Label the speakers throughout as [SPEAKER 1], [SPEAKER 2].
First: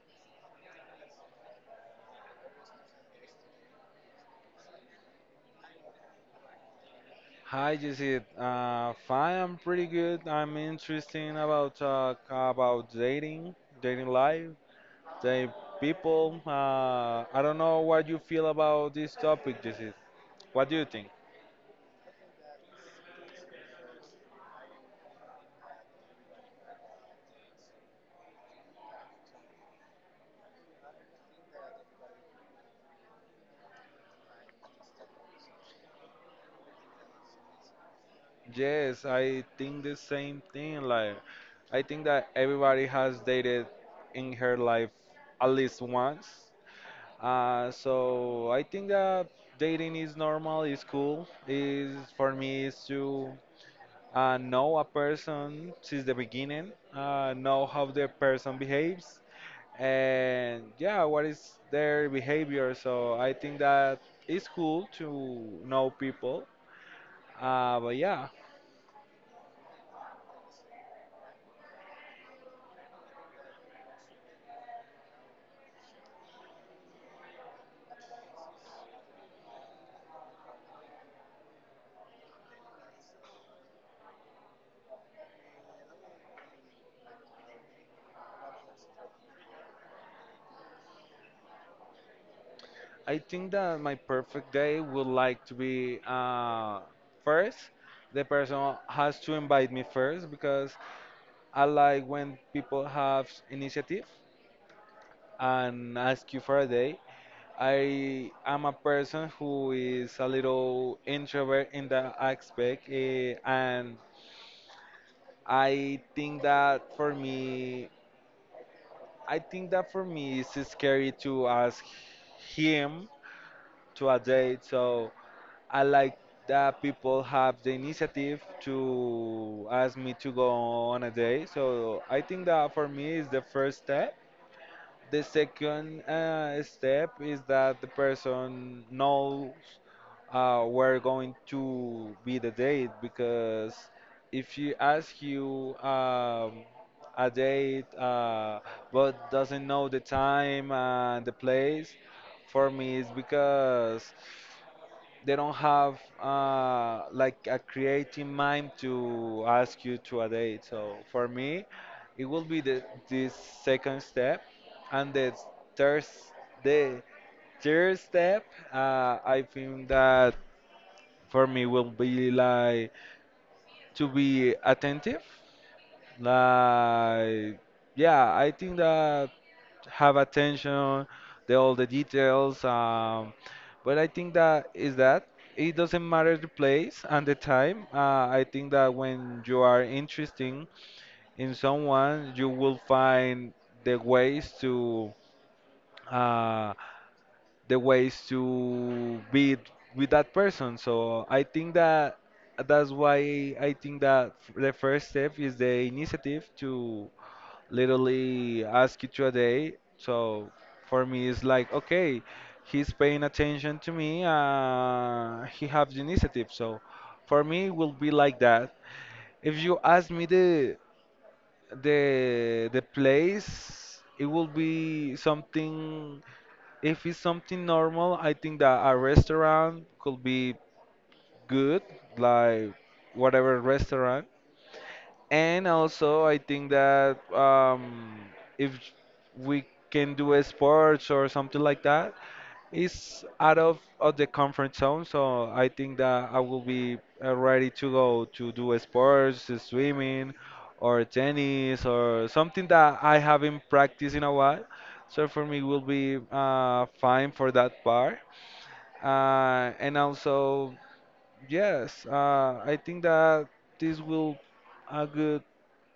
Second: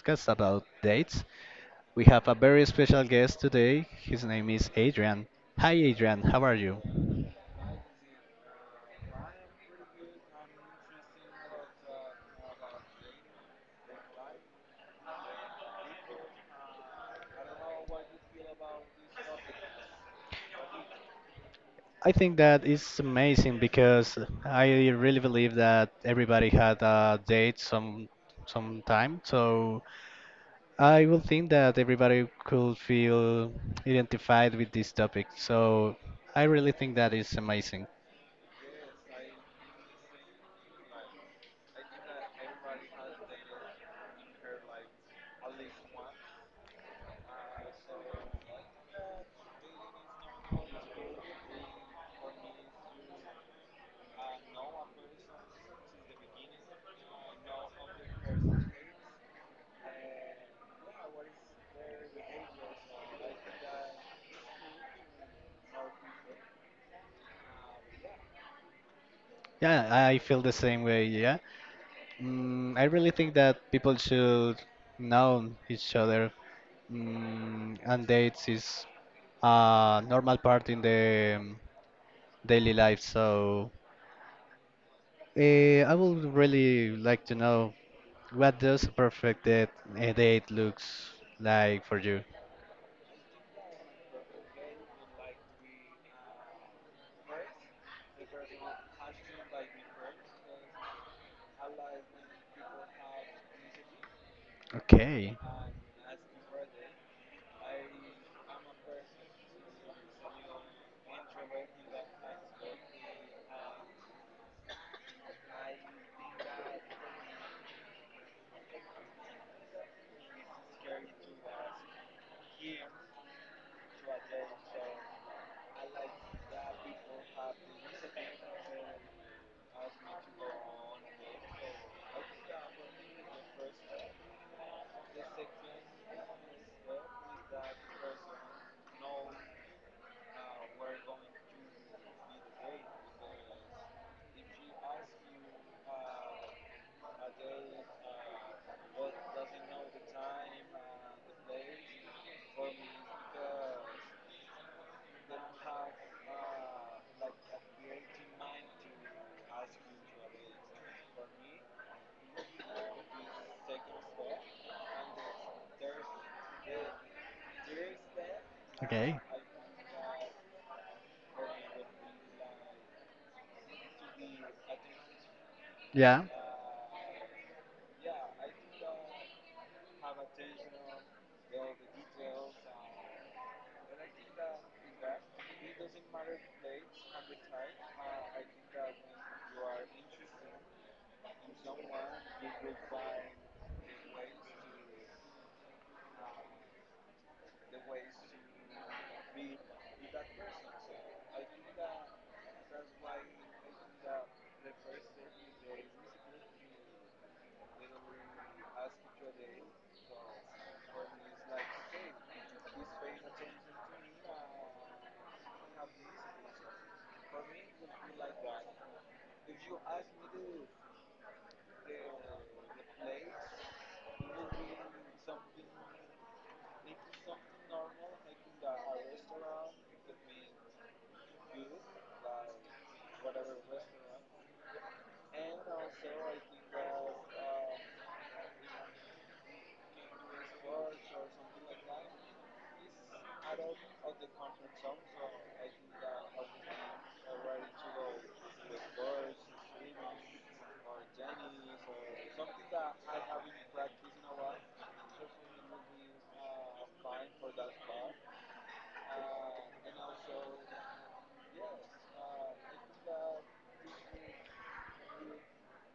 [SPEAKER 1] podcast about dates. We have a very special guest today. His name is Adrian. Hi, Adrian. How are you?
[SPEAKER 2] Hi, Jesse. Fine. I'm pretty good. I'm interesting about dating, dating life, dating people. I don't know what you feel about this topic, Jesse. What do you think?
[SPEAKER 1] I think that is amazing because I really believe that everybody had a date some time. So I will think that everybody could feel identified with this topic. So I really think that is amazing.
[SPEAKER 2] Yes, I think the same thing. Like, I think that everybody has dated in her life at least once. So I think that dating is normal, is cool. Is for me, is to know a person since the beginning, know how the person behaves, and yeah, what is their behavior. So I think that it's cool to know people. But yeah,
[SPEAKER 1] Yeah, I feel the same way. Yeah. I really think that people should know each other, and dates is a normal part in the daily life. So I would really like to know what does a perfect date, a date looks like for you.
[SPEAKER 2] I think that my perfect day would like to be first. The person has to invite me first because I like when people have initiative
[SPEAKER 1] Okay.
[SPEAKER 2] and ask you for a day. I am a person who is a little introvert in that aspect, eh, and I think that for me, I think that for me it's scary to ask him to a date. So I like that people have the initiative to ask me to go on a date. So I think that for me is the first step. The second step is that the person knows where going to be the date, because if she asks you a date but doesn't know the time and the place, for me it's because they don't have like a creative mind to ask you to a date. So for me, it will be this second step. And the third, the third step,
[SPEAKER 1] Okay.
[SPEAKER 2] I think that for me will be like to be attentive,
[SPEAKER 1] Yeah.
[SPEAKER 2] like, yeah, I think that have attention, the all the details. But I think that is that it doesn't matter the place and the time. I think that when you are interesting in someone you will find the ways to uh, be with that person. So I think that that's why I think that the first step is the initiative to literally ask you to a day. So for me, it's like, okay, he's paying attention to me, he has the initiative. So for me, it will be like that. If you ask me the the place, it will be something. If it's something normal, I think that a restaurant could be good, like whatever restaurant. And also, I think that if we can do a sports or something like that, it's out of the comfort zone. So I think that I will be ready to go to do a sports, swimming, or tennis, or something that I haven't practiced in a while. So for me, will be fine for that part. And also, yes, I think that this will a good,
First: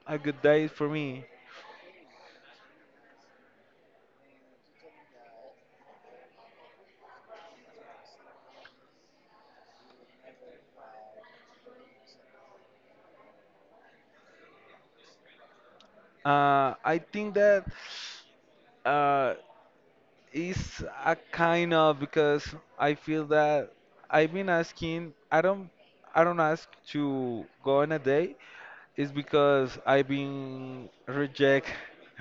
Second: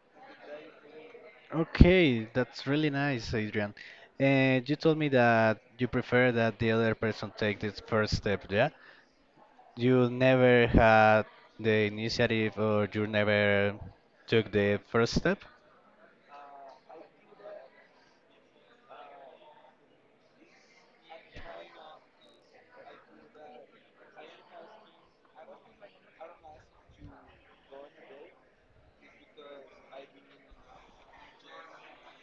[SPEAKER 2] a good day for me.
[SPEAKER 1] Okay, that's really nice, Adrian. And you told me that you prefer that the other person take this first step, yeah? You never had the initiative or you never took the first step?
[SPEAKER 2] I think that uh, is a kind of, because I feel that I've been asking. I don't ask to go on a date. It's because I've been reject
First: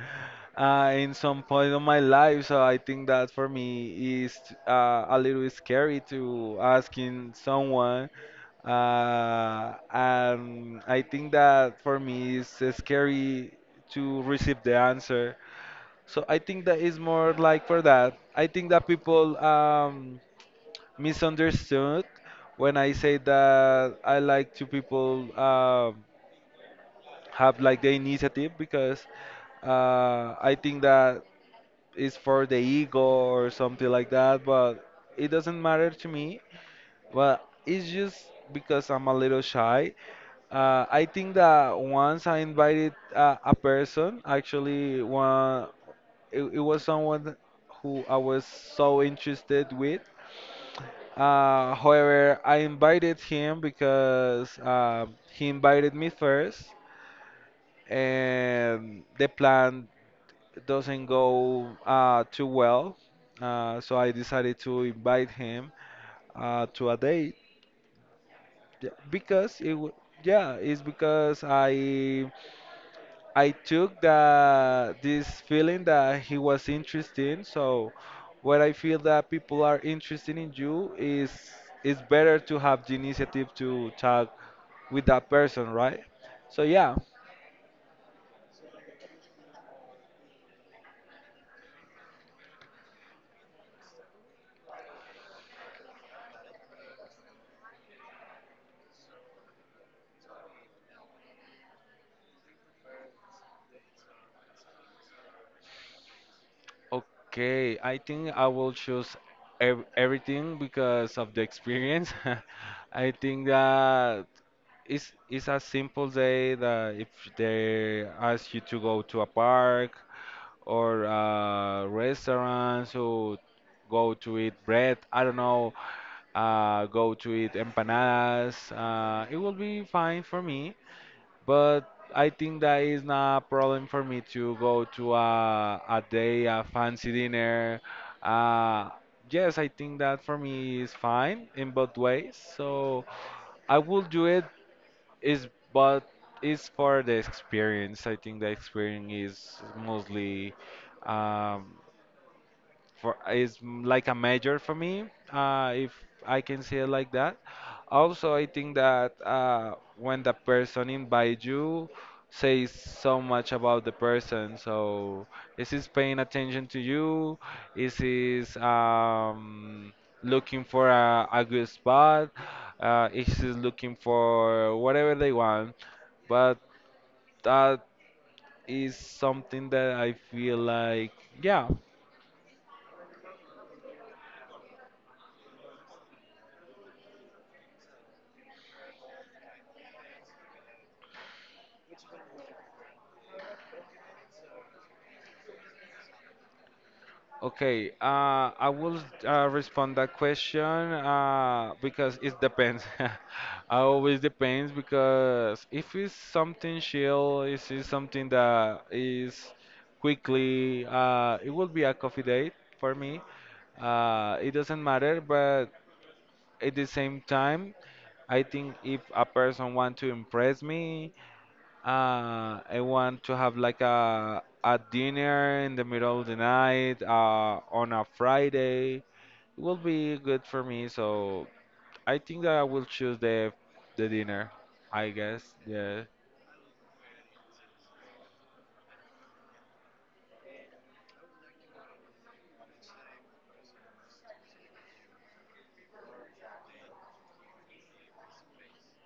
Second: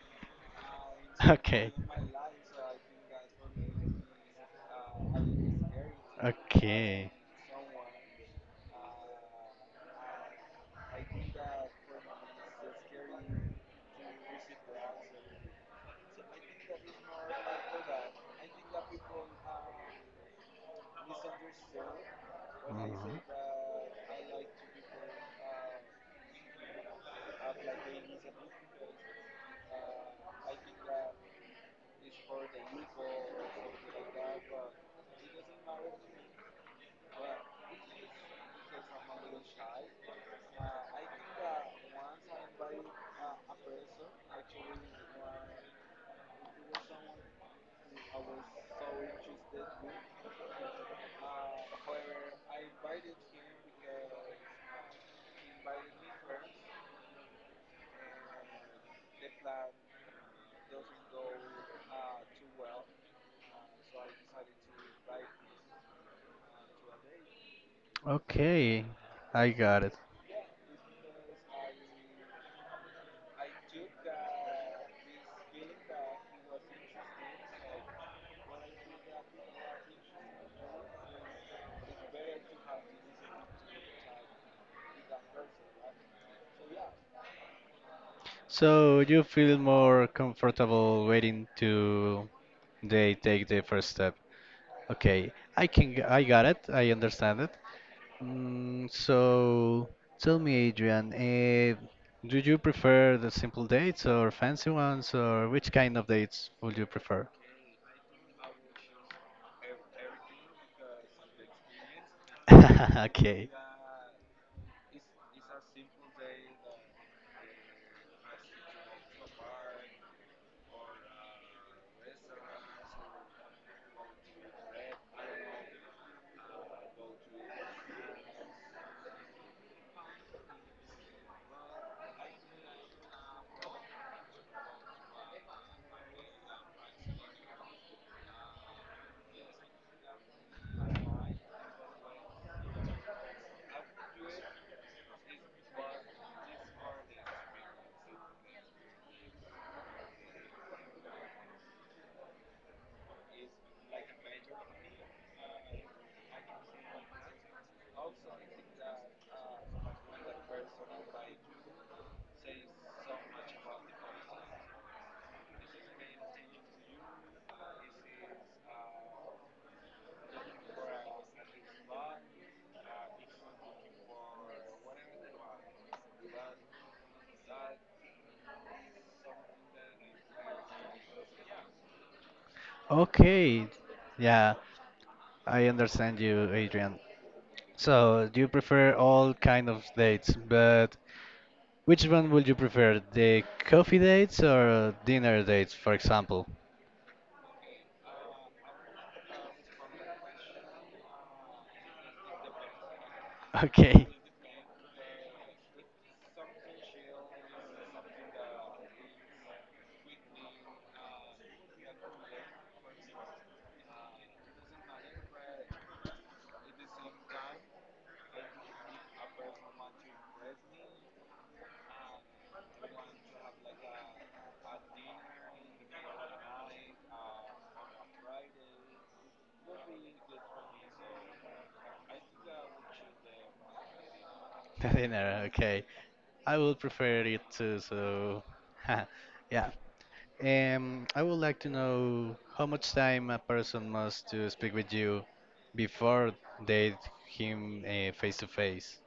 [SPEAKER 2] in some
[SPEAKER 1] Okay.
[SPEAKER 2] point of my life, so I think that for me is a little scary to
[SPEAKER 1] Okay.
[SPEAKER 2] asking someone. And I think that for me it's scary to receive the answer. So I think that is more like for that. I think that people misunderstood when I
[SPEAKER 1] Mhm.
[SPEAKER 2] say that I like to people. Have like the initiative because I think that is for the ego or something like that, but it doesn't matter to me. But it's just because I'm a little shy. I think that once I invited a person, actually, one, it was someone who I was so interested with. However, I invited him because he invited me first, and the plan doesn't go too well. So I decided to invite him to a date.
[SPEAKER 1] Okay,
[SPEAKER 2] Yeah,
[SPEAKER 1] I
[SPEAKER 2] because it
[SPEAKER 1] got it.
[SPEAKER 2] w yeah, it's because I took the this feeling that he was interesting. So when I feel that people are interested in you, is it's better to have the initiative to talk with that person, right? So yeah.
[SPEAKER 1] So you feel more comfortable waiting to they take the first step. Okay, I can, I got it. I understand it. So tell me, Adrian, do you prefer the simple dates or fancy ones, or which kind of dates would you prefer?
[SPEAKER 2] Okay, I think I will choose ev everything because of the experience. I think
[SPEAKER 1] Okay.
[SPEAKER 2] that it's a simple day that if they ask you to go to a park or a restaurant, so go to eat bread, I don't know, go to eat empanadas, it will be fine for me. But I think that is not a problem for me to go to a day, a fancy dinner. Uh, yes, I think that for me is fine in both ways. So I will do it, is but it's for the experience. I think the experience is mostly, um, for is like a major for me if I can say it like that. Also I think that when the person invites you, says so much about the person. So is he's paying attention to you, is he's looking for a good spot, is he's looking for whatever they want. But that is something that I feel like, yeah.
[SPEAKER 1] Okay. Yeah, I understand you, Adrian. So, do you prefer all kind of dates, but which one would you prefer? The coffee dates or dinner dates, for example?
[SPEAKER 2] Okay, I will respond that question because it depends. I
[SPEAKER 1] Okay.
[SPEAKER 2] always depends because if it's something chill, if it's something that is quickly, it will be a coffee date for me. It doesn't matter, but at the same time, I think if a person want to impress me, I want to have like a dinner in the middle of the night on a Friday. It will be good for me, so I think that I will choose the dinner,
[SPEAKER 1] The
[SPEAKER 2] I guess.
[SPEAKER 1] dinner, okay.
[SPEAKER 2] Yeah.
[SPEAKER 1] I would prefer it too, so yeah. I would like to know how much time a person must to speak with you before date him face to face.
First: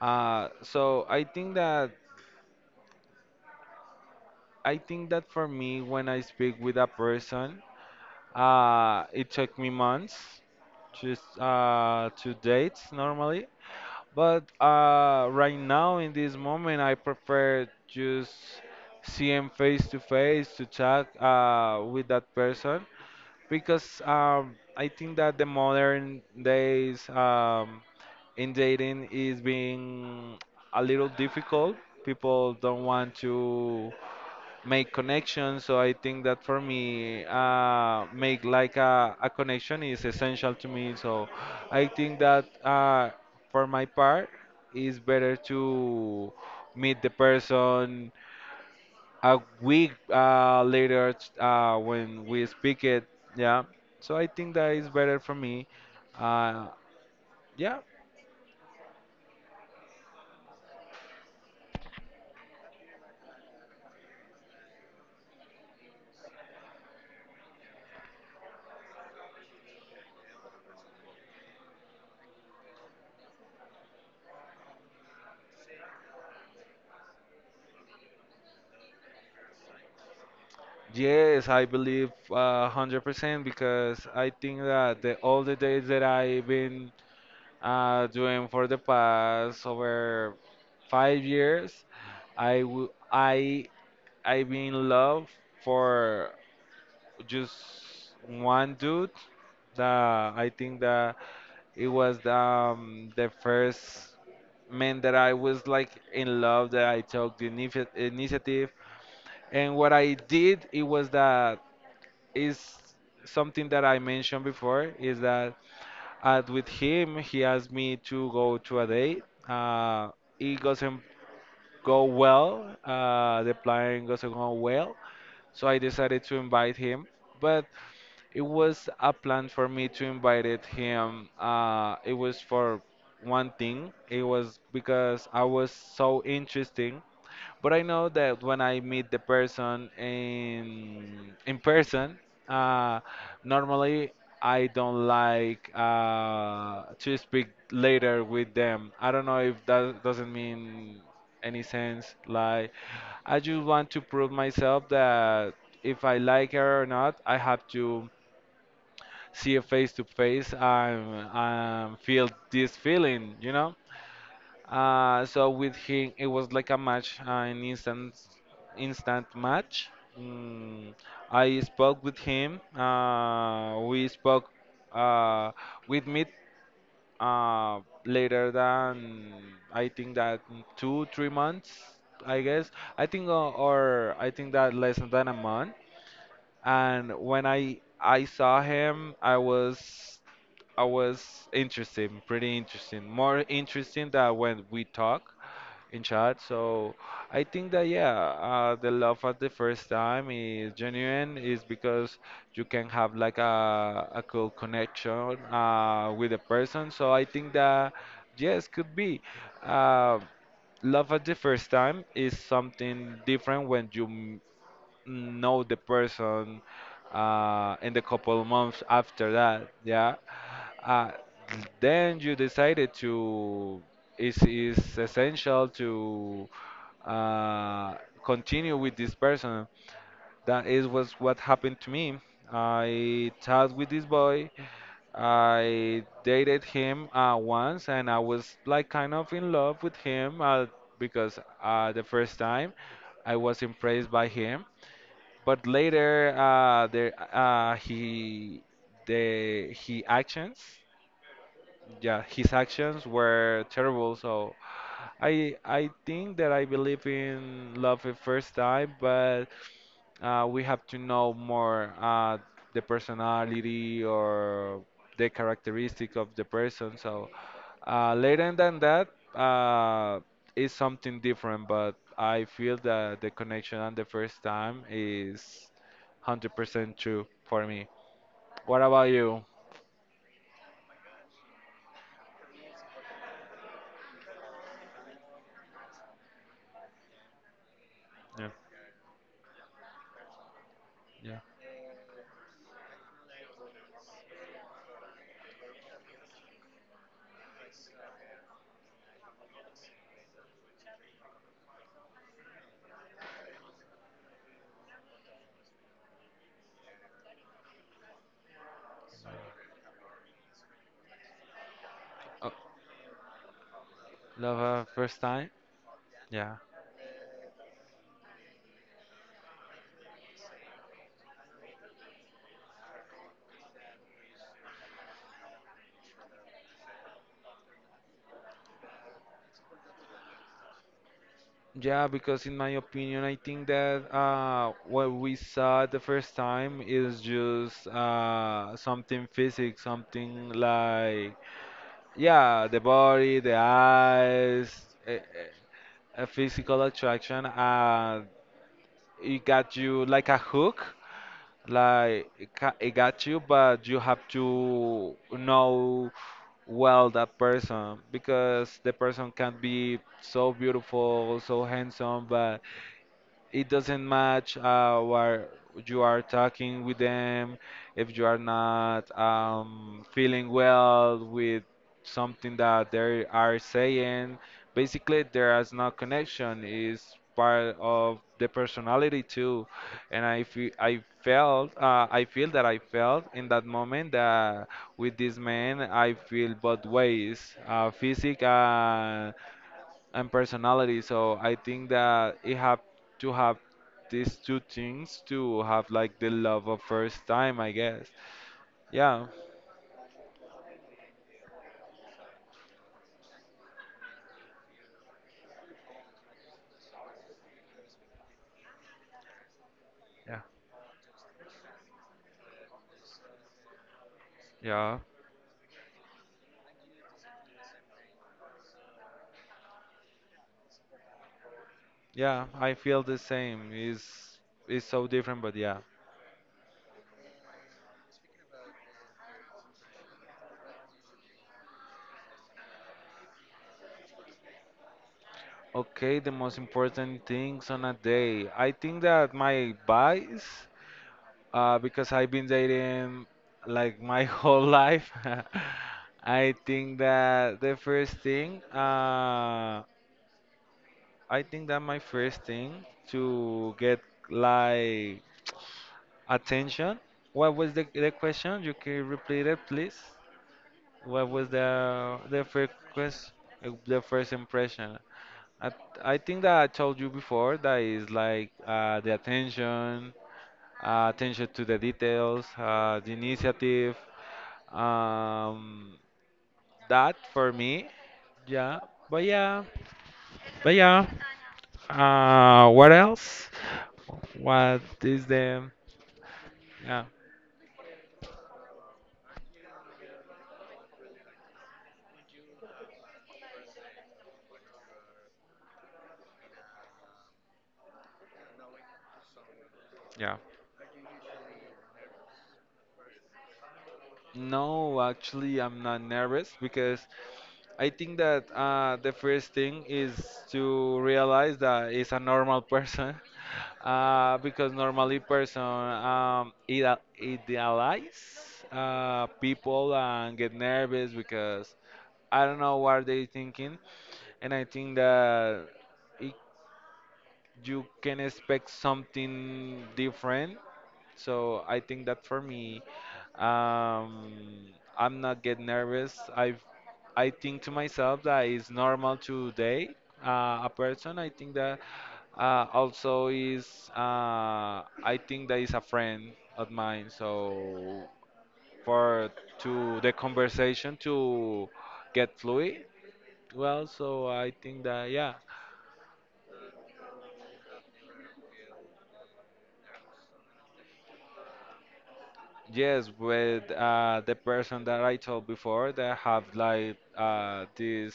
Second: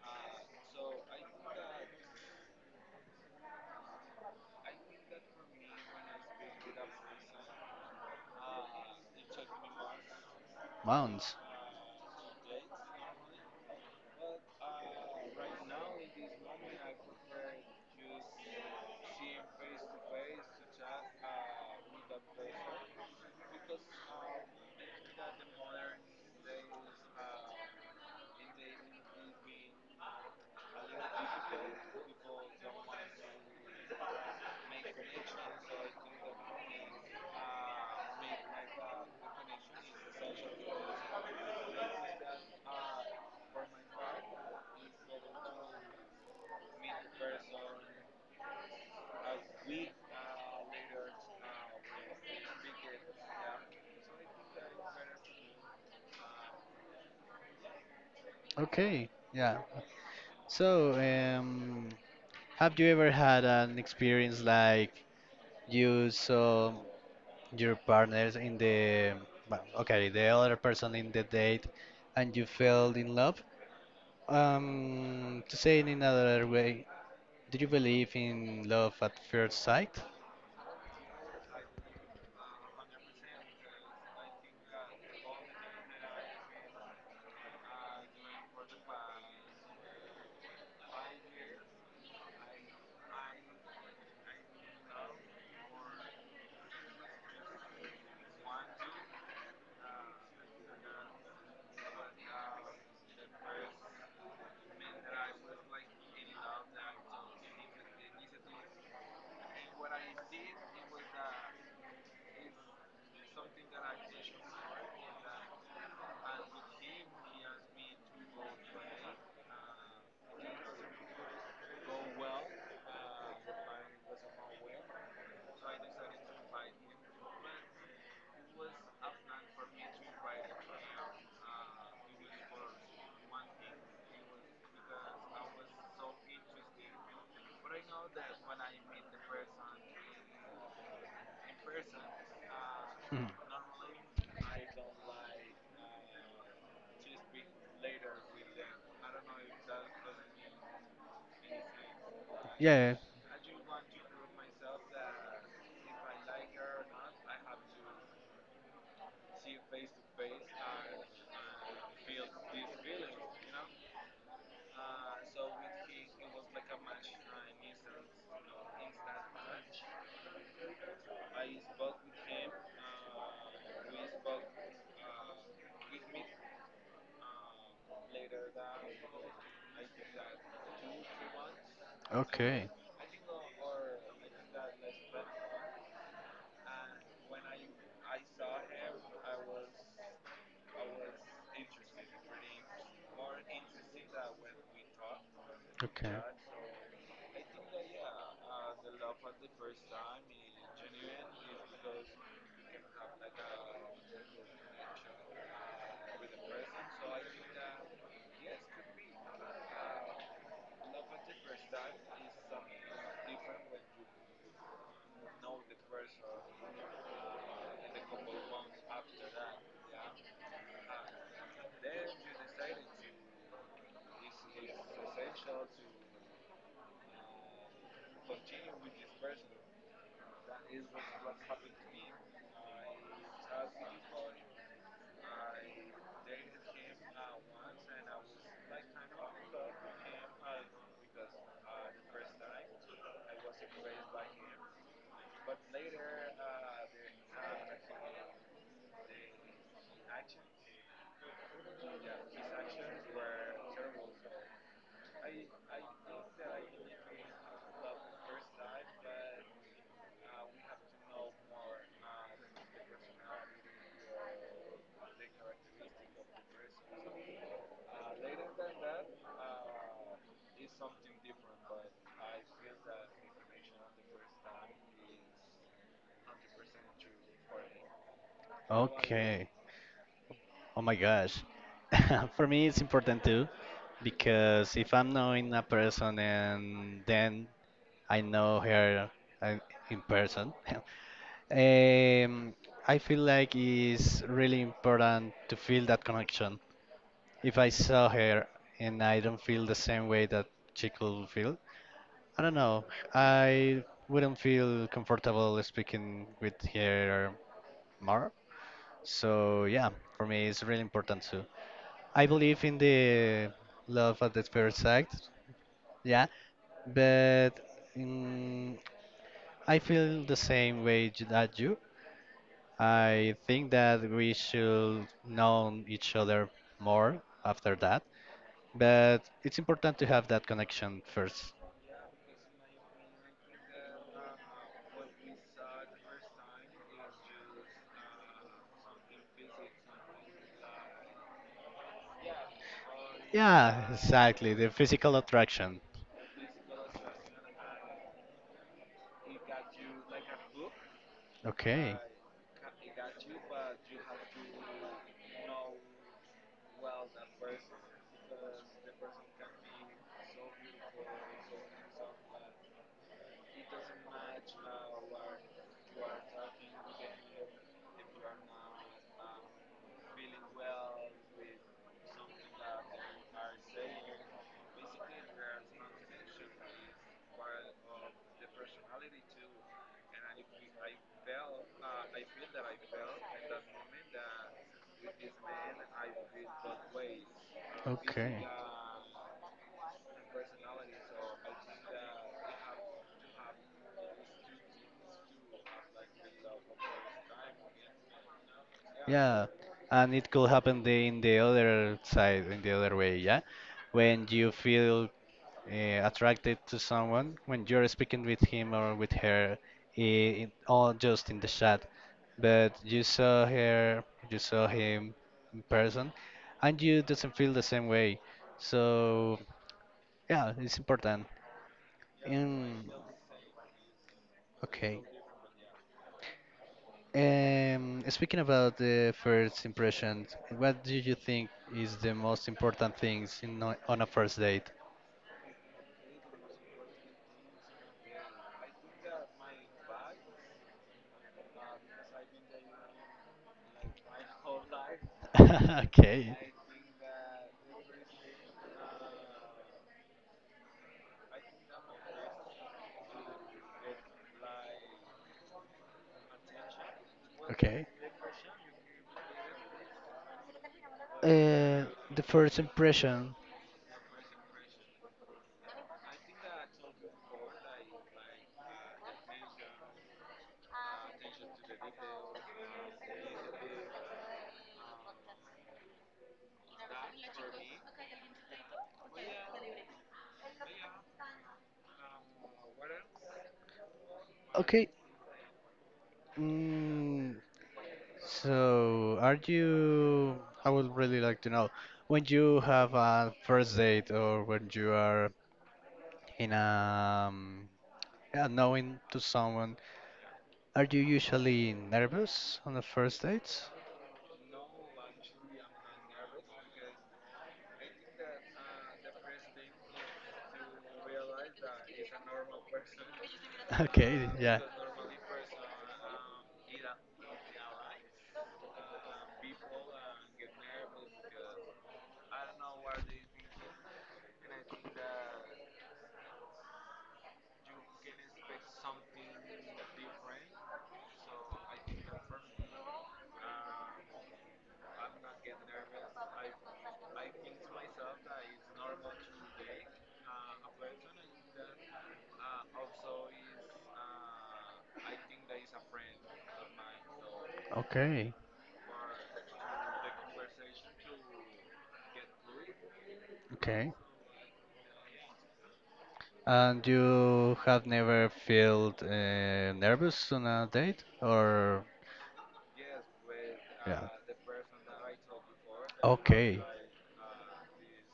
[SPEAKER 2] So I think that when I speak with a person, it took me months to
[SPEAKER 1] Months.
[SPEAKER 2] to date normally. But right now, in this moment, I prefer just see him face to face to chat with that person because I think that the modern days in dating is being a little difficult. People don't want to make connections. So I think that for me, make like a connection is essential to me. So I think that for my part, it's better to meet the person a week later when we speak it. Yeah. So I think that is better for me. Uh, yeah.
[SPEAKER 1] Okay, yeah. So, have you ever had an experience like you saw your partners in the, well, okay, the other person in the date and you fell in love? To say it in another way, do you believe in love at first sight?
[SPEAKER 2] Yes, I believe 100% because I think that all the days that I've been doing for the past over 5 years. I w- I I've been in love for just one dude. That I think that it was the first man that I was like in love that I took the initiative. And what I did it was that is something that I mentioned before is that, and with him, he asked me to go to a date. It doesn't go well. The plan doesn't go well. So I decided to invite him. But it was a plan for me to invited him. It was for one thing. It was because I was so interesting. But I know that when I meet the person in person, uh,
[SPEAKER 1] Hmm.
[SPEAKER 2] normally I don't like to speak later with them. I don't know if that doesn't mean any sense. Like,
[SPEAKER 1] Yeah.
[SPEAKER 2] I just want to prove myself that if I like her or not. I have to see her face to face and feel this feeling, you know. So with him, it was like a match, instant match. Mm, I spoke with him. We spoke uh, with me uh, later than I think that 2, 3 months, I
[SPEAKER 1] Okay.
[SPEAKER 2] guess. I think, or I think that less than a month, and when I saw him, I was interesting, pretty interesting, more interesting than when we talk in
[SPEAKER 1] Okay.
[SPEAKER 2] chat. So I think that yeah, the love at the first time is genuine, is because you can have like a cool connection with a person. So I think that yes, could be. Uh, Love at the first time is something different when you know the person in the couple months after that, yeah. Uh, then you decided to, it's essential to uh, continue with this person. That is was what happened to me. I talked with this boy. I dated him once, and I was like kind of in love with him because the first time I was impressed by him. But later, there he the he actions, yeah, his actions were terrible. So I think that I believe in love at first time, but we have to know more the personality or the characteristic of the person. So later than that uh, is something different, but I feel that the connection on the first time is 100% true for me. What about you?
[SPEAKER 1] Okay. Oh my gosh. For me, it's important too, because if I'm knowing a person and then I
[SPEAKER 2] Yeah,
[SPEAKER 1] know her uh, in person,
[SPEAKER 2] yeah.
[SPEAKER 1] I feel like it's really important to feel that connection. If I saw her and I don't feel the same way that she could feel, I don't know. I wouldn't feel comfortable speaking with her more. So yeah, for me it's really important too. I
[SPEAKER 2] Oh,
[SPEAKER 1] believe in the love at the
[SPEAKER 2] love
[SPEAKER 1] first
[SPEAKER 2] at
[SPEAKER 1] sight,
[SPEAKER 2] first time?
[SPEAKER 1] yeah,
[SPEAKER 2] Yeah,
[SPEAKER 1] but mm, I feel the same way that you. I think that we should know each other more after that, but it's important to have that connection first.
[SPEAKER 2] yeah, because in my opinion, I think that what we saw the first time is just something physics, something like, yeah, the body, the
[SPEAKER 1] Yeah, exactly,
[SPEAKER 2] eyes,
[SPEAKER 1] the physical
[SPEAKER 2] a,
[SPEAKER 1] attraction.
[SPEAKER 2] a physical attraction. It got you like a hook,
[SPEAKER 1] Okay,
[SPEAKER 2] like it got you, but you have to know well that person because the person can be so beautiful, so handsome, but it doesn't match where you are talking with them if you are not feeling well with something that they are saying. Basically there is no connection. Is part of the personality too. And I felt I felt in that moment that with this man I feel both ways, physic
[SPEAKER 1] okay.
[SPEAKER 2] and personality. So I think that it have to have these two things to have like the love of first time, I guess. Yeah,
[SPEAKER 1] Yeah, and it could happen the, in the other side, in the other way, yeah? When you feel attracted to someone, when you're speaking with him or with her,
[SPEAKER 2] yeah,
[SPEAKER 1] all just in the chat, but you saw her, you saw
[SPEAKER 2] yeah,
[SPEAKER 1] him in person, and you doesn't feel the same way. So, yeah, it's important.
[SPEAKER 2] yeah. I
[SPEAKER 1] And,
[SPEAKER 2] feel the same. It's
[SPEAKER 1] okay.
[SPEAKER 2] so different, but yeah.
[SPEAKER 1] Speaking about the first impressions, what do you think is the most important things in on a first date?
[SPEAKER 2] Okay, the most important things on a day. I think that my advice, because I've been dating like my whole life.
[SPEAKER 1] Okay,
[SPEAKER 2] I think that the first thing, I think that my first thing to get like attention. What was the,
[SPEAKER 1] okay.
[SPEAKER 2] the question? You can repeat it, please. What was
[SPEAKER 1] Uh, the first impression.
[SPEAKER 2] the first impression? I, I think that I told you before that is like the attention, attention to the details, the initiative. Um, that for me, yeah. But yeah, but yeah. What else? What
[SPEAKER 1] Okay.
[SPEAKER 2] is the? Yeah,
[SPEAKER 1] Mm, so, are you? I would really like to know when you have a first date or when you are in a yeah, knowing to someone.
[SPEAKER 2] yeah.
[SPEAKER 1] Are you usually nervous on the first dates?
[SPEAKER 2] No, actually, I'm not nervous because I think that the first thing is to realize that it's a normal person,
[SPEAKER 1] Okay, yeah.
[SPEAKER 2] because normally person idealize people and get nervous because I don't know what they thinking, and I think that it, you can expect something different. So I think that for me, um, I'm not get nervous. I think to myself that it's normal to date a person. I think that also is I think that is a friend of mine. So
[SPEAKER 1] Okay,
[SPEAKER 2] for to the conversation to get fluid. Well,
[SPEAKER 1] okay.
[SPEAKER 2] so I think that yeah.
[SPEAKER 1] And you have never felt nervous on a date or
[SPEAKER 2] Yes, with
[SPEAKER 1] yeah.
[SPEAKER 2] the person that I told before that have
[SPEAKER 1] Okay.
[SPEAKER 2] like this.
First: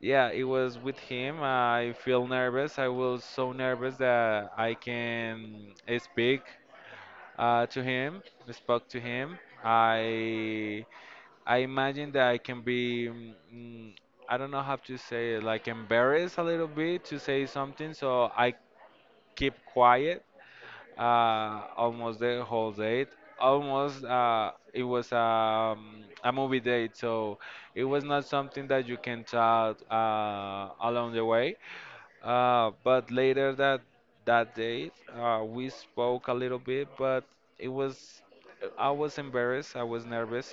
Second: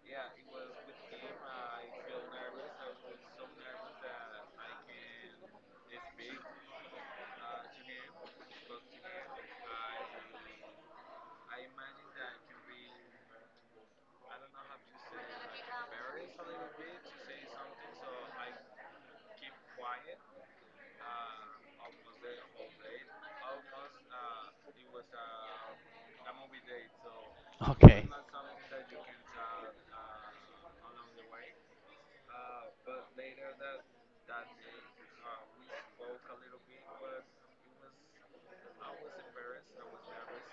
[SPEAKER 2] Yeah, it was with him. I feel nervous. I was so nervous that I can speak to him, spoke to him. I I imagine that I can be mm, I don't know how to say it, like embarrassed a little bit to say something, so I keep quiet almost the whole date. Almost it was a movie date, so it
[SPEAKER 1] Okay.
[SPEAKER 2] was not something that you can talk along the way. But later that day, we spoke a little bit, but it was I was embarrassed, I was nervous,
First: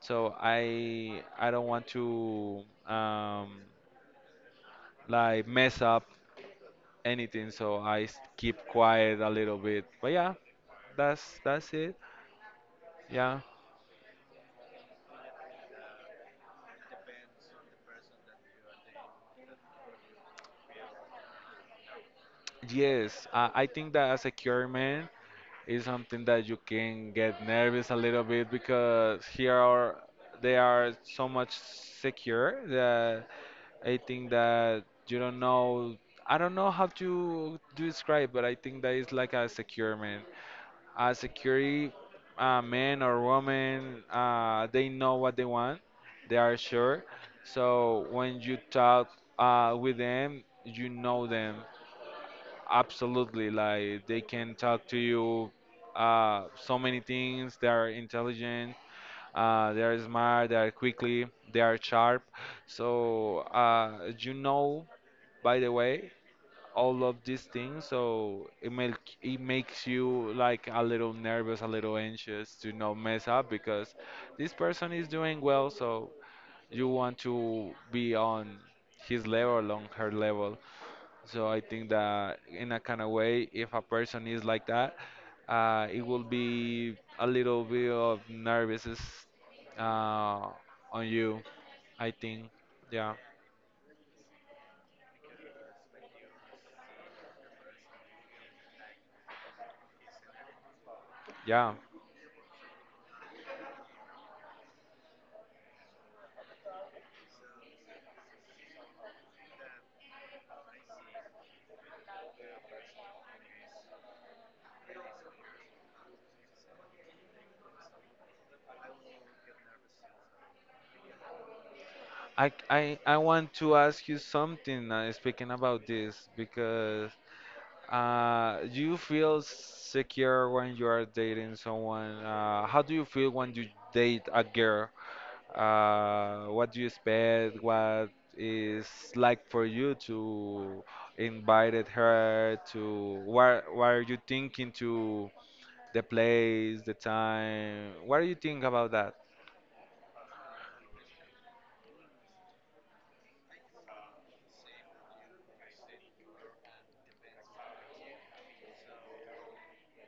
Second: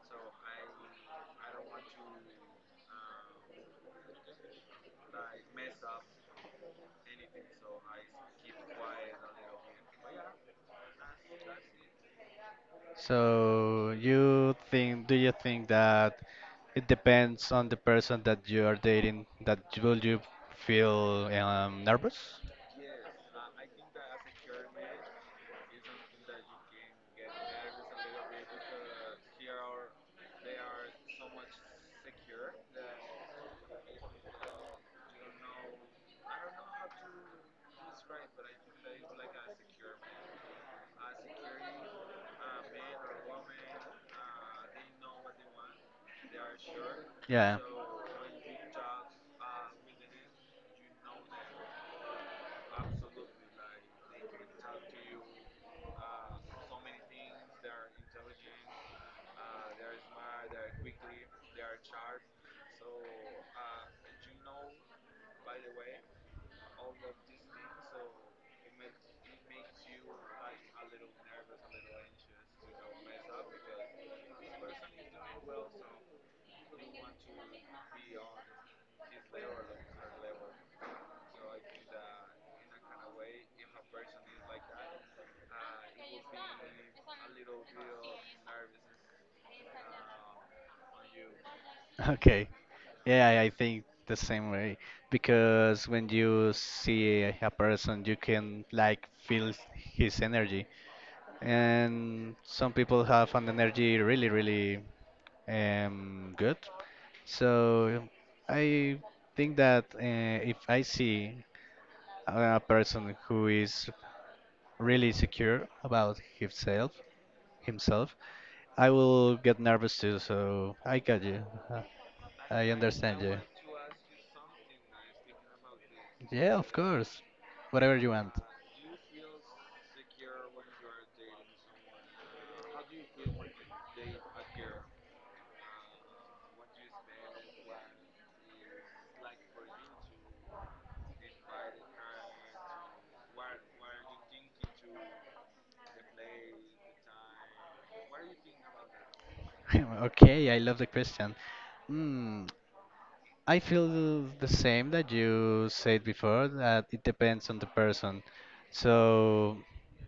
[SPEAKER 2] so I don't want to like mess up anything, so keep quiet a little bit. But yeah, that's it. Yeah.
[SPEAKER 1] So you think, do you think that it depends on the person that you are dating that will you feel nervous?
[SPEAKER 2] Yes, I think that as a queer man is something that you can get nervous a little bit because here are they are so much secure that I think that you don't know. I don't know how to describe, but I think that it's like a secure man. A security man or woman, they know what they want. They are sure.
[SPEAKER 1] Yeah.
[SPEAKER 2] So when you talk with them, you know them absolutely. Like they can talk to you so many things. They are intelligent. They are smart. They are quickly. They are sharp. So you know by the way all of these things, so it makes you like a little nervous, a little anxious to not mess up because this person is doing well, so you want to be on his level, on her level. So I think that in a kind of way, if a person is like that, it will be a little bit of nervousness uh, on you, I think.
[SPEAKER 1] Okay.
[SPEAKER 2] Yeah,
[SPEAKER 1] Yeah, I think the same way because when you see a person, you can like feel his energy.
[SPEAKER 2] yeah.
[SPEAKER 1] And some people have an energy really, really good. So I think that if I see a person who is really secure about himself, himself, I will get nervous too. So I got you. I
[SPEAKER 2] I
[SPEAKER 1] understand you.
[SPEAKER 2] want to ask you something speaking about this
[SPEAKER 1] Yeah, of
[SPEAKER 2] because
[SPEAKER 1] course. Whatever you want.
[SPEAKER 2] you feel secure when you are dating someone. How do you feel when you date a girl? What do you expect? What is like for you to invited her to what are you thinking to the place, the time? What do you think about that?
[SPEAKER 1] Okay, I love the question. Hmm. I feel the same that you said before, that it depends on the person. So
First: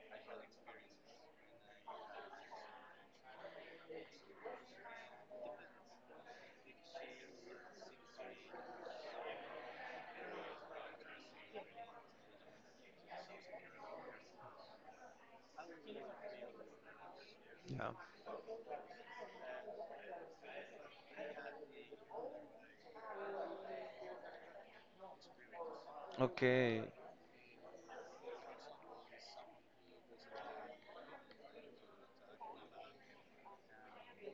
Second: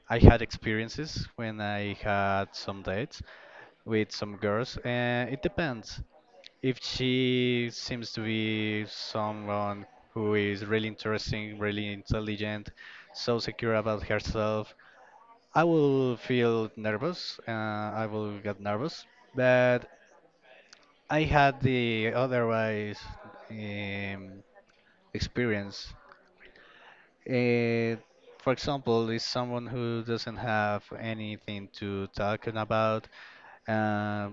[SPEAKER 1] I had experiences when I had some dates with some girls, and it depends. If she seems to be someone who is really interesting, really intelligent, so secure about herself, I will feel nervous.
[SPEAKER 2] Yeah.
[SPEAKER 1] I will get nervous, but I had the otherwise. Um, Experience.
[SPEAKER 2] Okay.
[SPEAKER 1] Eh, for example, is someone who doesn't have anything to talk about, uh,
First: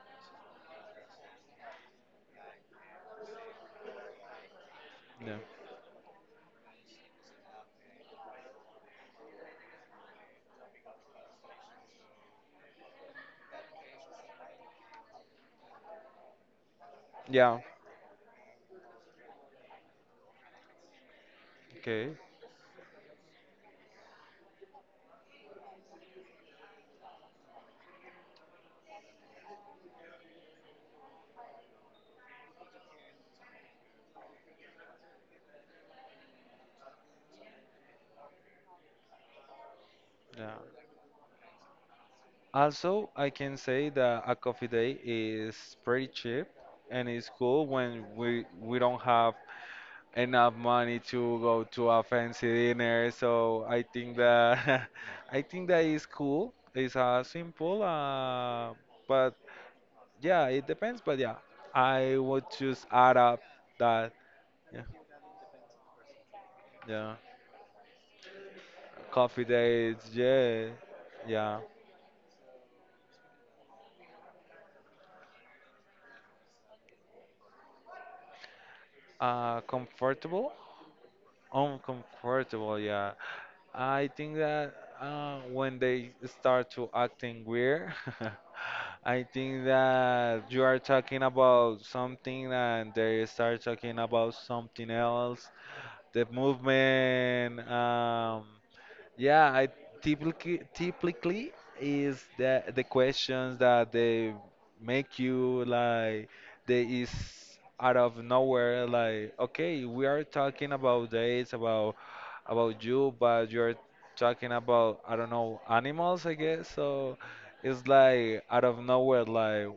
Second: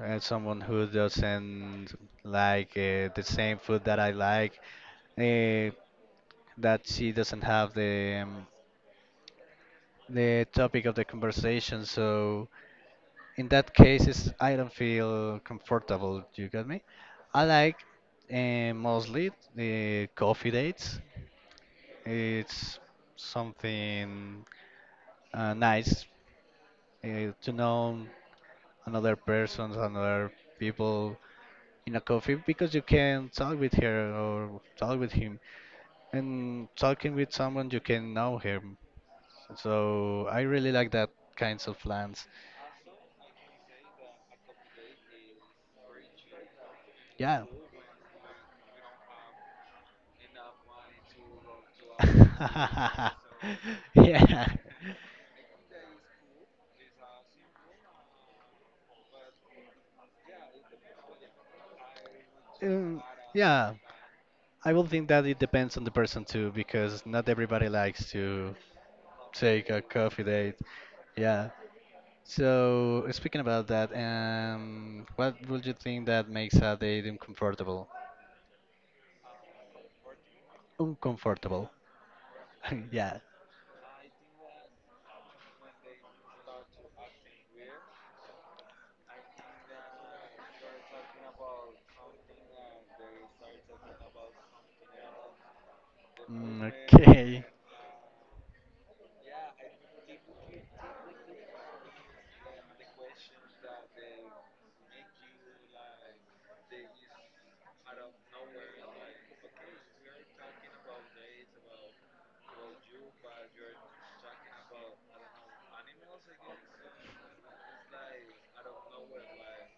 [SPEAKER 1] and someone who doesn't like the same food that I like,
[SPEAKER 2] Yeah.
[SPEAKER 1] uh, that she doesn't have the topic of the conversation. So in that case, it's, I don't feel comfortable. Do you got me? I
[SPEAKER 2] Yeah.
[SPEAKER 1] like mostly the coffee dates.
[SPEAKER 2] Okay.
[SPEAKER 1] It's something nice to know another person, another people in a coffee because you can talk with her or talk with him, and talking with someone you can know him. So I
[SPEAKER 2] Yeah.
[SPEAKER 1] really like that kinds of plans.
[SPEAKER 2] Also, I can say that a coffee day is pretty cheap, and it's
[SPEAKER 1] Yeah.
[SPEAKER 2] cool when we don't have enough money to go to a fancy dinner. So I think
[SPEAKER 1] Yeah.
[SPEAKER 2] that I think that is cool. It's simple, but yeah, it depends. But yeah, I would just
[SPEAKER 1] Um,
[SPEAKER 2] add up
[SPEAKER 1] yeah,
[SPEAKER 2] that
[SPEAKER 1] I
[SPEAKER 2] yeah,
[SPEAKER 1] will think that it depends on the person too, because
[SPEAKER 2] yeah.
[SPEAKER 1] not everybody likes to
[SPEAKER 2] Coffee
[SPEAKER 1] take a
[SPEAKER 2] days,
[SPEAKER 1] coffee date.
[SPEAKER 2] yeah,
[SPEAKER 1] Yeah.
[SPEAKER 2] yeah.
[SPEAKER 1] So, speaking about that, what would you think that makes a date uncomfortable?
[SPEAKER 2] Uh, comfortable,
[SPEAKER 1] Uncomfortable.
[SPEAKER 2] uncomfortable, yeah.
[SPEAKER 1] Yeah.
[SPEAKER 2] I think that when they start to acting weird, I think that you are talking about something and they start talking about something else. The
[SPEAKER 1] Mm, okay.
[SPEAKER 2] movement, yeah, I typically is the questions that they make you like they is out of nowhere, like okay, we are talking about dates, about you, but you're talking about, I don't know, animals, I guess. So it's like out of nowhere, like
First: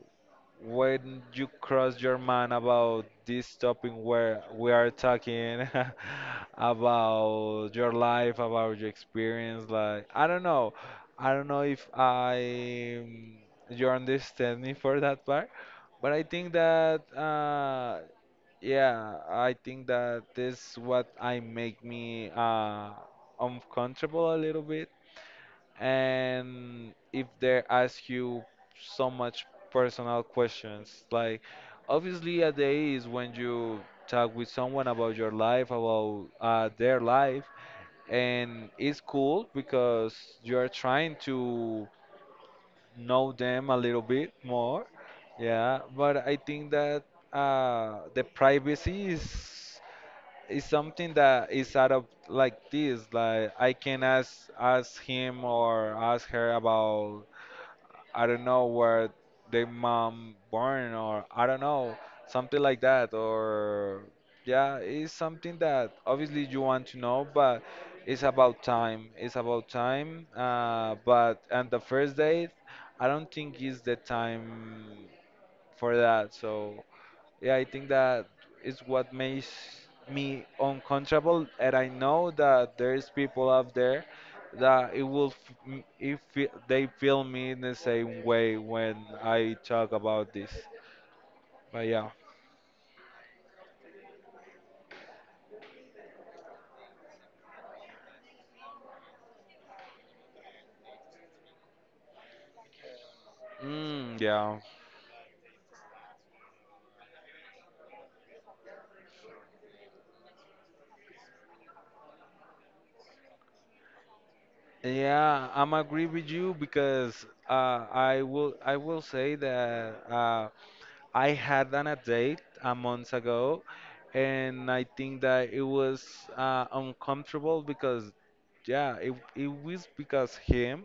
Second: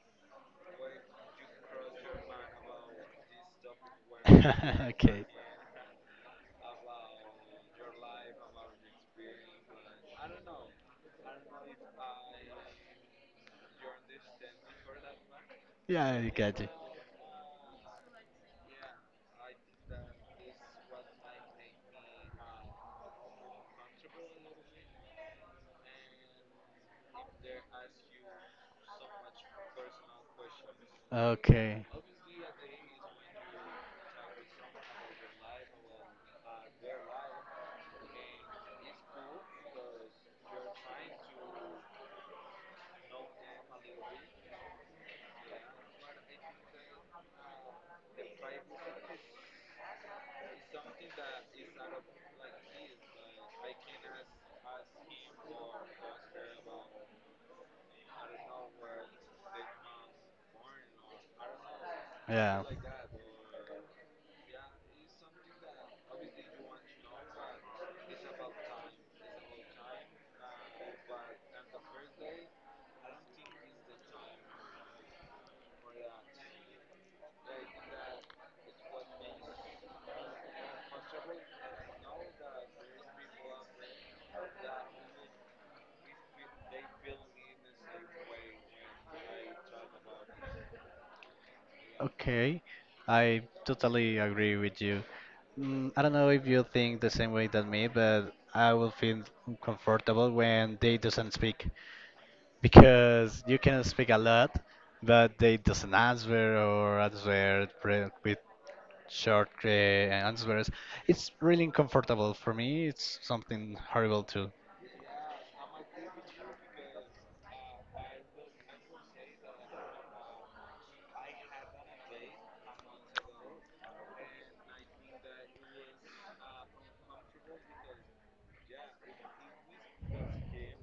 [SPEAKER 2] when you cross your mind about this topic where we are
[SPEAKER 1] Okay.
[SPEAKER 2] talking about your life, about your experience, like, I don't know. I don't know if you understand me for that part,
[SPEAKER 1] Yeah,
[SPEAKER 2] but I
[SPEAKER 1] I
[SPEAKER 2] think
[SPEAKER 1] got you.
[SPEAKER 2] that yeah, I think that this what I make me uncomfortable a little bit. And if they ask you so much personal questions, like
[SPEAKER 1] Okay.
[SPEAKER 2] obviously a day is when you talk with someone about your life, about their life, and it's cool because you're trying to know them a little bit more. Yeah, but I think that the privacy is it's something that is out of like this, like I can ask him or ask her about I don't know where their mom born, or I don't know, something
[SPEAKER 1] Yeah.
[SPEAKER 2] like that, or yeah, it's something that obviously you want to know, but it's about time, it's about time, but on the first date, I don't think is the time for that. So yeah, I think that is what makes me uncomfortable, and I know that there's people out there that it will f- m- if fe- they feel me in the same way when I talk about this. But yeah,
[SPEAKER 1] Okay. I totally agree with you. I don't know if you think the same way than me, but I will feel uncomfortable when they doesn't speak. Because you can speak
[SPEAKER 2] mm,
[SPEAKER 1] a lot,
[SPEAKER 2] yeah,
[SPEAKER 1] but they doesn't answer or answer with short answers. It's really uncomfortable for me. It's something horrible too.
[SPEAKER 2] yeah, I'm agree with you because I will say that. I had an a date a month ago, and I think that it was uncomfortable because, yeah, it was because him.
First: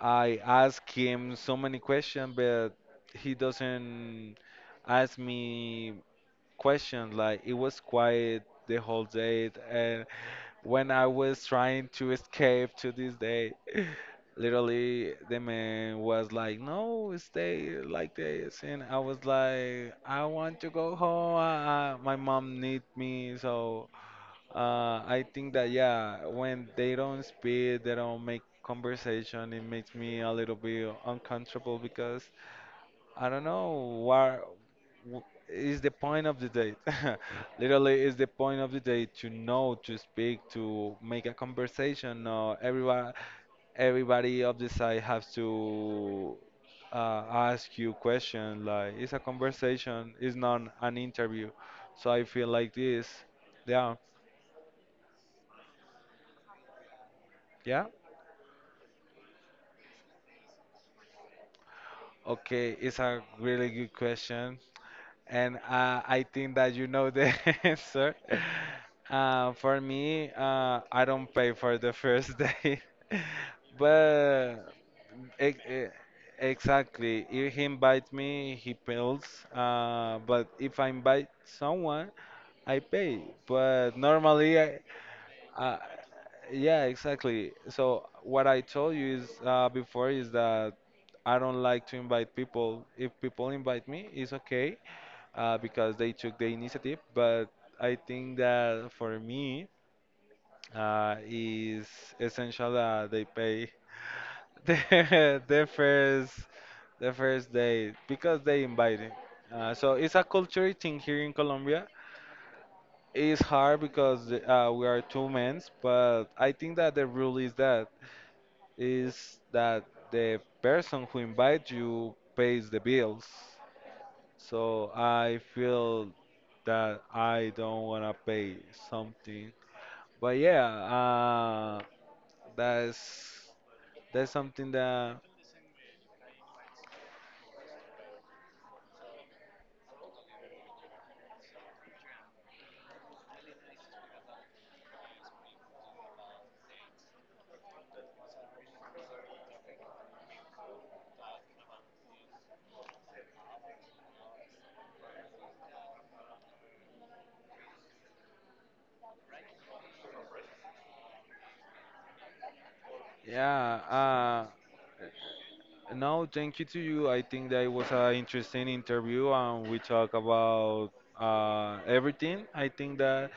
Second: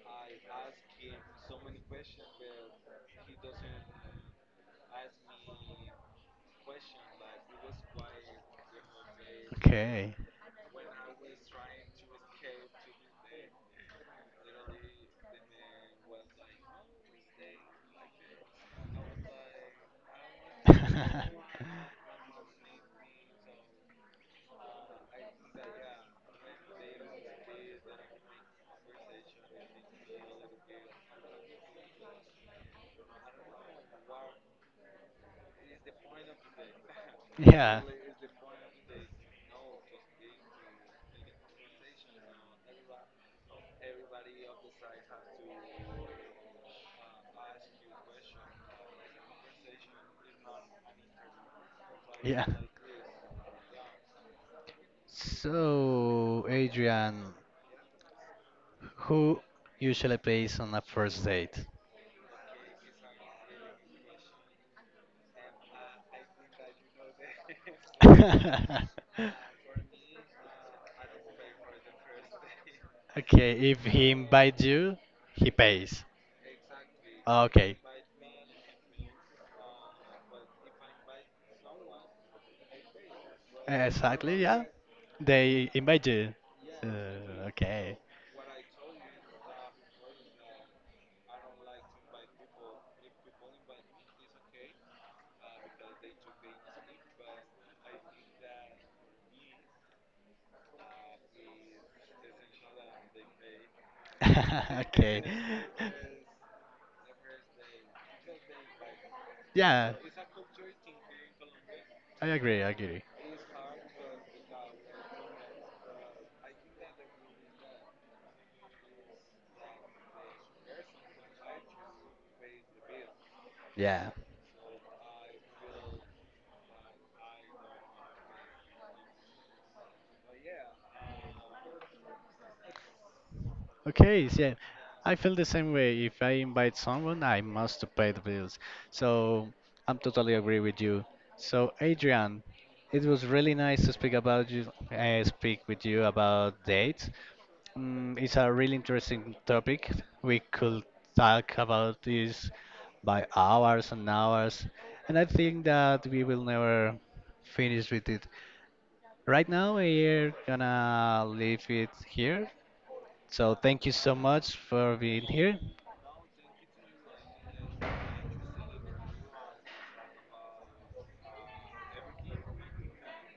[SPEAKER 2] I ask him so many questions, but he doesn't ask me questions. Like it was quiet the whole day, and
[SPEAKER 1] Okay.
[SPEAKER 2] when I was trying to escape to this day, literally the man was like, "No, stay like this," and I was like, "I want to go home. My mom needs me." So uh, I think that yeah, when they don't speak, they don't make conversation. It makes me a little bit uncomfortable because I don't know what is the point of the date.
[SPEAKER 1] Yeah.
[SPEAKER 2] Literally, is the point of the date to know, to speak, to make a conversation. No, everyone, everybody of the side has to uh, ask you questions. Like it's a conversation. It's not an interview. So I
[SPEAKER 1] Yeah.
[SPEAKER 2] feel like this. Yeah,
[SPEAKER 1] So, Adrian,
[SPEAKER 2] yeah.
[SPEAKER 1] who usually pays on a first date?
[SPEAKER 2] Okay, it's a really good question. And I think that you know the answer. For me, I don't pay for the first date.
[SPEAKER 1] Okay, if he invites
[SPEAKER 2] But
[SPEAKER 1] you, he
[SPEAKER 2] ex e-
[SPEAKER 1] pays.
[SPEAKER 2] exactly, if he
[SPEAKER 1] Okay,
[SPEAKER 2] invites me, he pays. But if I invite someone, I pay. But
[SPEAKER 1] exactly,
[SPEAKER 2] normally,
[SPEAKER 1] yeah. They
[SPEAKER 2] uh,
[SPEAKER 1] invite you.
[SPEAKER 2] yeah, exactly.
[SPEAKER 1] Okay.
[SPEAKER 2] So what I told you is before is that I don't like to invite people. If people invite me, it's okay because they took the initiative. But I think that for me, is essential that they pay
[SPEAKER 1] Okay.
[SPEAKER 2] the, the first the first day because they invited. So
[SPEAKER 1] Yeah,
[SPEAKER 2] it's a culture thing here in Colombia.
[SPEAKER 1] I agree. I agree.
[SPEAKER 2] It's hard because we are two men, but I think that the rule is that the person who invites you pays the bills.
[SPEAKER 1] Yeah.
[SPEAKER 2] So I feel that I don't want to pay something. But yeah, that's
[SPEAKER 1] Okay,
[SPEAKER 2] that's
[SPEAKER 1] yeah.
[SPEAKER 2] something
[SPEAKER 1] I
[SPEAKER 2] that
[SPEAKER 1] feel the same way. If I invite someone, I must pay the bills. So I'm totally agree with you. So Adrian, it was really nice to speak about you, speak with you about dates. It's a really interesting topic. We could talk about this by hours and hours, and I think that we will never finish with it. Right now, we're gonna leave it here. So, thank you so
[SPEAKER 2] Yeah.
[SPEAKER 1] much for being here.
[SPEAKER 2] No, thank you to you. I think that it was an interesting interview, and we talk about everything. I think that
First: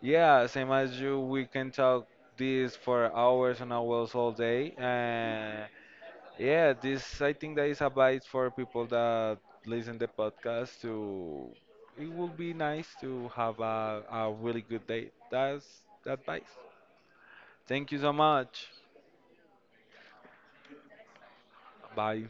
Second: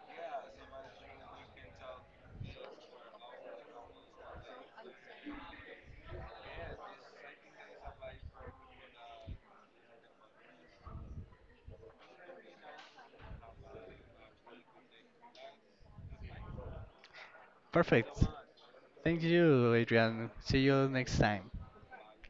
[SPEAKER 2] yeah, same as you, we can talk this for hours and hours all day, and yeah, this I think that is advice for people that listen the podcast to it would be nice to have a really good day. That's the advice. Thank you so
[SPEAKER 1] Perfect.
[SPEAKER 2] much.
[SPEAKER 1] Thank you, Adrian. See you next time.
[SPEAKER 2] Bye.